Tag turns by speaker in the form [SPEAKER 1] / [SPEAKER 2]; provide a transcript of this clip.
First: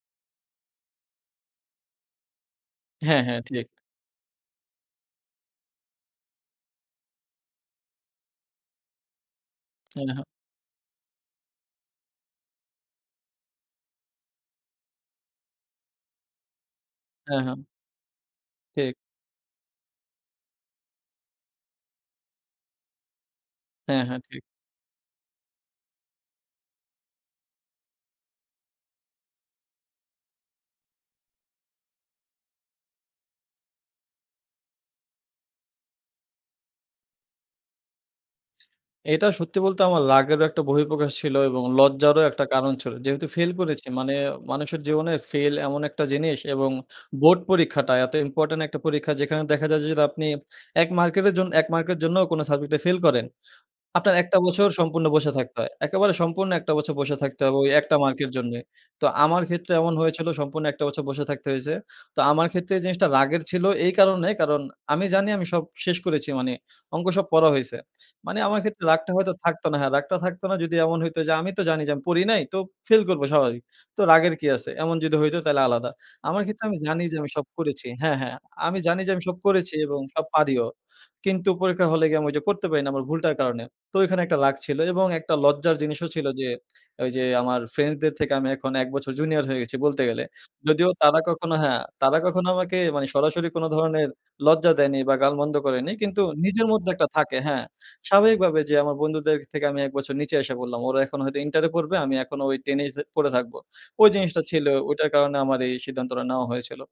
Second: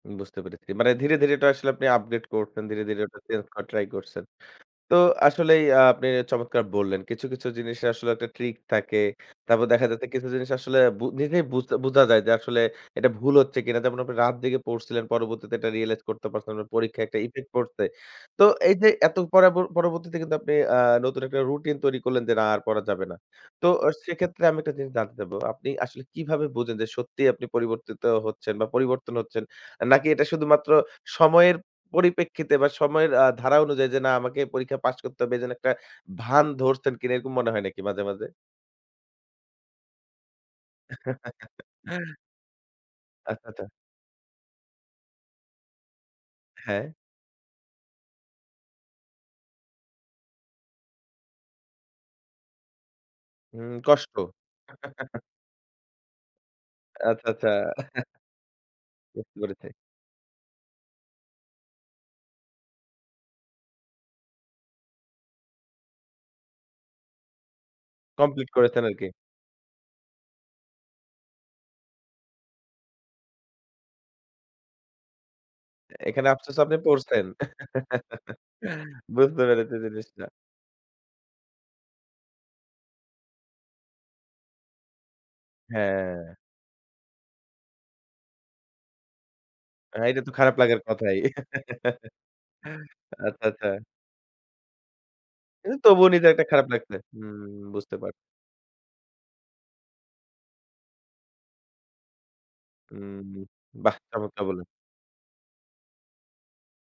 [SPEAKER 1] বুঝতে পেরেছি। মানে ধীরে, ধীরে এটা আসলে আপনি আপগ্রেড করছেন। ধীরে, ধীরে ওটা
[SPEAKER 2] হ্যাঁ, হ্যাঁ,
[SPEAKER 1] চেঞ্জ করার
[SPEAKER 2] ঠিক।
[SPEAKER 1] ট্রাই করছেন। তো আসলেই আপনি চমৎকার বললেন। কিছু, কিছু জিনিসের আসলে একটা ট্রিক থাকে। তারপর দেখা
[SPEAKER 2] হ্যাঁ,
[SPEAKER 1] যাচ্ছে
[SPEAKER 2] হ্যাঁ।
[SPEAKER 1] কিছু জিনিস আসলে বু নিজেই বুঝ বুঝা যায় যে, আসলে এটা ভুল হচ্ছে কিনা। যেমন আপনি রাত জেগে পড়ছিলেন পরবর্তীতে এটা রিয়ালাইজ করতে পারছেন, আপনার পরীক্ষায় একটা
[SPEAKER 2] হ্যাঁ,
[SPEAKER 1] ইফেক্ট
[SPEAKER 2] হ্যাঁ।
[SPEAKER 1] পড়ছে। তো এইযে
[SPEAKER 2] ঠিক।
[SPEAKER 1] এত পরাব পরবর্তীতে কিন্তু আপনি আ নতুন একটা রুটিন তৈরি করলেন যে, না আর পড়া যাবে না। তো আ
[SPEAKER 2] হ্যাঁ, হ্যাঁ, ঠিক।
[SPEAKER 1] সেক্ষেত্রে আমি একটা জিনিস জানতে চাবো। আপনি আসলে কিভাবে বুঝেন যে, সত্যিই আপনি পরিবর্তিত হচ্ছেন বা পরিবর্তন হচ্ছেন? নাকি এটা শুধুমাত্র সময়ের পরিপ্রেক্ষিতে বা সময়ের আ ধারা অনুযায়ী যে, না আমাকে এই পরীক্ষা পাস করতে হবে এজন্য একটা ভান ধরছেন কিনা এরকম মনে হয় নাকি মাঝে, মাঝে?
[SPEAKER 2] এটা সত্যি বলতে আমার লাকেরও একটা বহিঃপ্রকাশ ছিল এবং লজ্জারও একটা কারণ ছিল। যেহেতু
[SPEAKER 1] আচ্ছা,
[SPEAKER 2] ফেইল
[SPEAKER 1] আচ্ছা।
[SPEAKER 2] করেছি মানে মানুষের জীবনে ফেইল এমন একটা জিনিস এবং
[SPEAKER 1] হ্যাঁ।
[SPEAKER 2] বোর্ড পরীক্ষাটা এত ইম্পোর্টেন্ট একটা পরীক্ষা যেখানে দেখা যায় যে, যদি আপনি ১ মার্কেটের জন ১ মার্কের জন্যও কোনো সাবজেক্ট ফাইল করেন,
[SPEAKER 1] হুম, কষ্ট।
[SPEAKER 2] আপনার একটা বছর সম্পূর্ণ বসে থাকতে হয়। একেবারে সম্পূর্ণ ১ টা বছর বসে
[SPEAKER 1] আচ্ছা,
[SPEAKER 2] থাকতে
[SPEAKER 1] আচ্ছা।
[SPEAKER 2] হবে ওই একটা মার্ক এর জন্যে। তো
[SPEAKER 1] বুঝতে
[SPEAKER 2] আমার
[SPEAKER 1] পেরেছি।
[SPEAKER 2] ক্ষেত্রে এমন হয়েছিল সম্পূর্ণ একটা বছর বসে থাকতে হইছে। তো আমার ক্ষেত্রে এই জিনিসটা রাগের ছিল এই কারণে কারণ আমি জানি আমি সব শেষ করেছি মানি অংক সব পড়া হইছে। মানি
[SPEAKER 1] কমপ্লিট
[SPEAKER 2] আমার
[SPEAKER 1] করেছেন
[SPEAKER 2] ক্ষেত্রে
[SPEAKER 1] আরকি।
[SPEAKER 2] রাগটা হয়তো থাকতো না। হ্যাঁ, রাগটা থাকতো না যদি এমন হইত যে, আমি তো জানি যে, আমি পড়ি নাই তো ফেইল করব স্বাভাবিক। তো রাগের কি আছে? এমন যদি হইতো তাহলে আলাদা।
[SPEAKER 1] এখানে
[SPEAKER 2] আমার
[SPEAKER 1] আফসোস
[SPEAKER 2] ক্ষেত্রে
[SPEAKER 1] আপনি
[SPEAKER 2] আমি জানি যে,
[SPEAKER 1] পড়ছেন।
[SPEAKER 2] আমি সব করেছি হ্যাঁ, হ্যাঁ। আমি জানি যে, আমি সব
[SPEAKER 1] বুঝতে পেরেছি
[SPEAKER 2] করেছি এবং
[SPEAKER 1] জিনিসটা।
[SPEAKER 2] সব পারিও। কিন্তু পরীক্ষা হলে গিয়ে আমি ওইযে করতে পারি না আমার ভুলটার কারণে। তো ঐখানে একটা রাগ ছিল এবং একটা লজ্জার জিনিসও ছিল
[SPEAKER 1] হ্যাঁ।
[SPEAKER 2] যে, ওইযে আমার ফ্রেন্ডসদের থেকে আমি এখন ১ বছর জুনিয়র হয়ে গেছি বলতে
[SPEAKER 1] হ্যাঁ, এটা
[SPEAKER 2] গেলে।
[SPEAKER 1] তো খারাপ লাগার
[SPEAKER 2] যদিও
[SPEAKER 1] কথাই।
[SPEAKER 2] তারা কখনো হ্যাঁ, তারা কখনো আমাকে মানি
[SPEAKER 1] আচ্ছা,
[SPEAKER 2] সরাসরি
[SPEAKER 1] আচ্ছা।
[SPEAKER 2] কোনো ধরনের লজ্জা দেয়নি বা গালমন্দ
[SPEAKER 1] কিন্তু
[SPEAKER 2] করেনি।
[SPEAKER 1] তবুও
[SPEAKER 2] কিন্তু
[SPEAKER 1] নিজের একটা খারাপ
[SPEAKER 2] নিজের মধ্যে
[SPEAKER 1] লাগছে।
[SPEAKER 2] একটা
[SPEAKER 1] হুম,
[SPEAKER 2] থাকে হ্যাঁ।
[SPEAKER 1] বুঝতে পার
[SPEAKER 2] স্বাভাবিকভাবে যে, আমার বন্ধুদের থেকে আমি ১ বছর নিচে এসে পড়লাম। ওরা এখন হয়তো ইন্টার এ পড়বে আমি এখনো ওই 10 এই পড়ে
[SPEAKER 1] উম
[SPEAKER 2] থাকবো।
[SPEAKER 1] বাহ!
[SPEAKER 2] ওই জিনিসটা
[SPEAKER 1] চমৎকার বললেন।
[SPEAKER 2] ছিল ওইটার কারণে আমার এই সিদ্ধান্তটা নেওয়া হয়েছিল।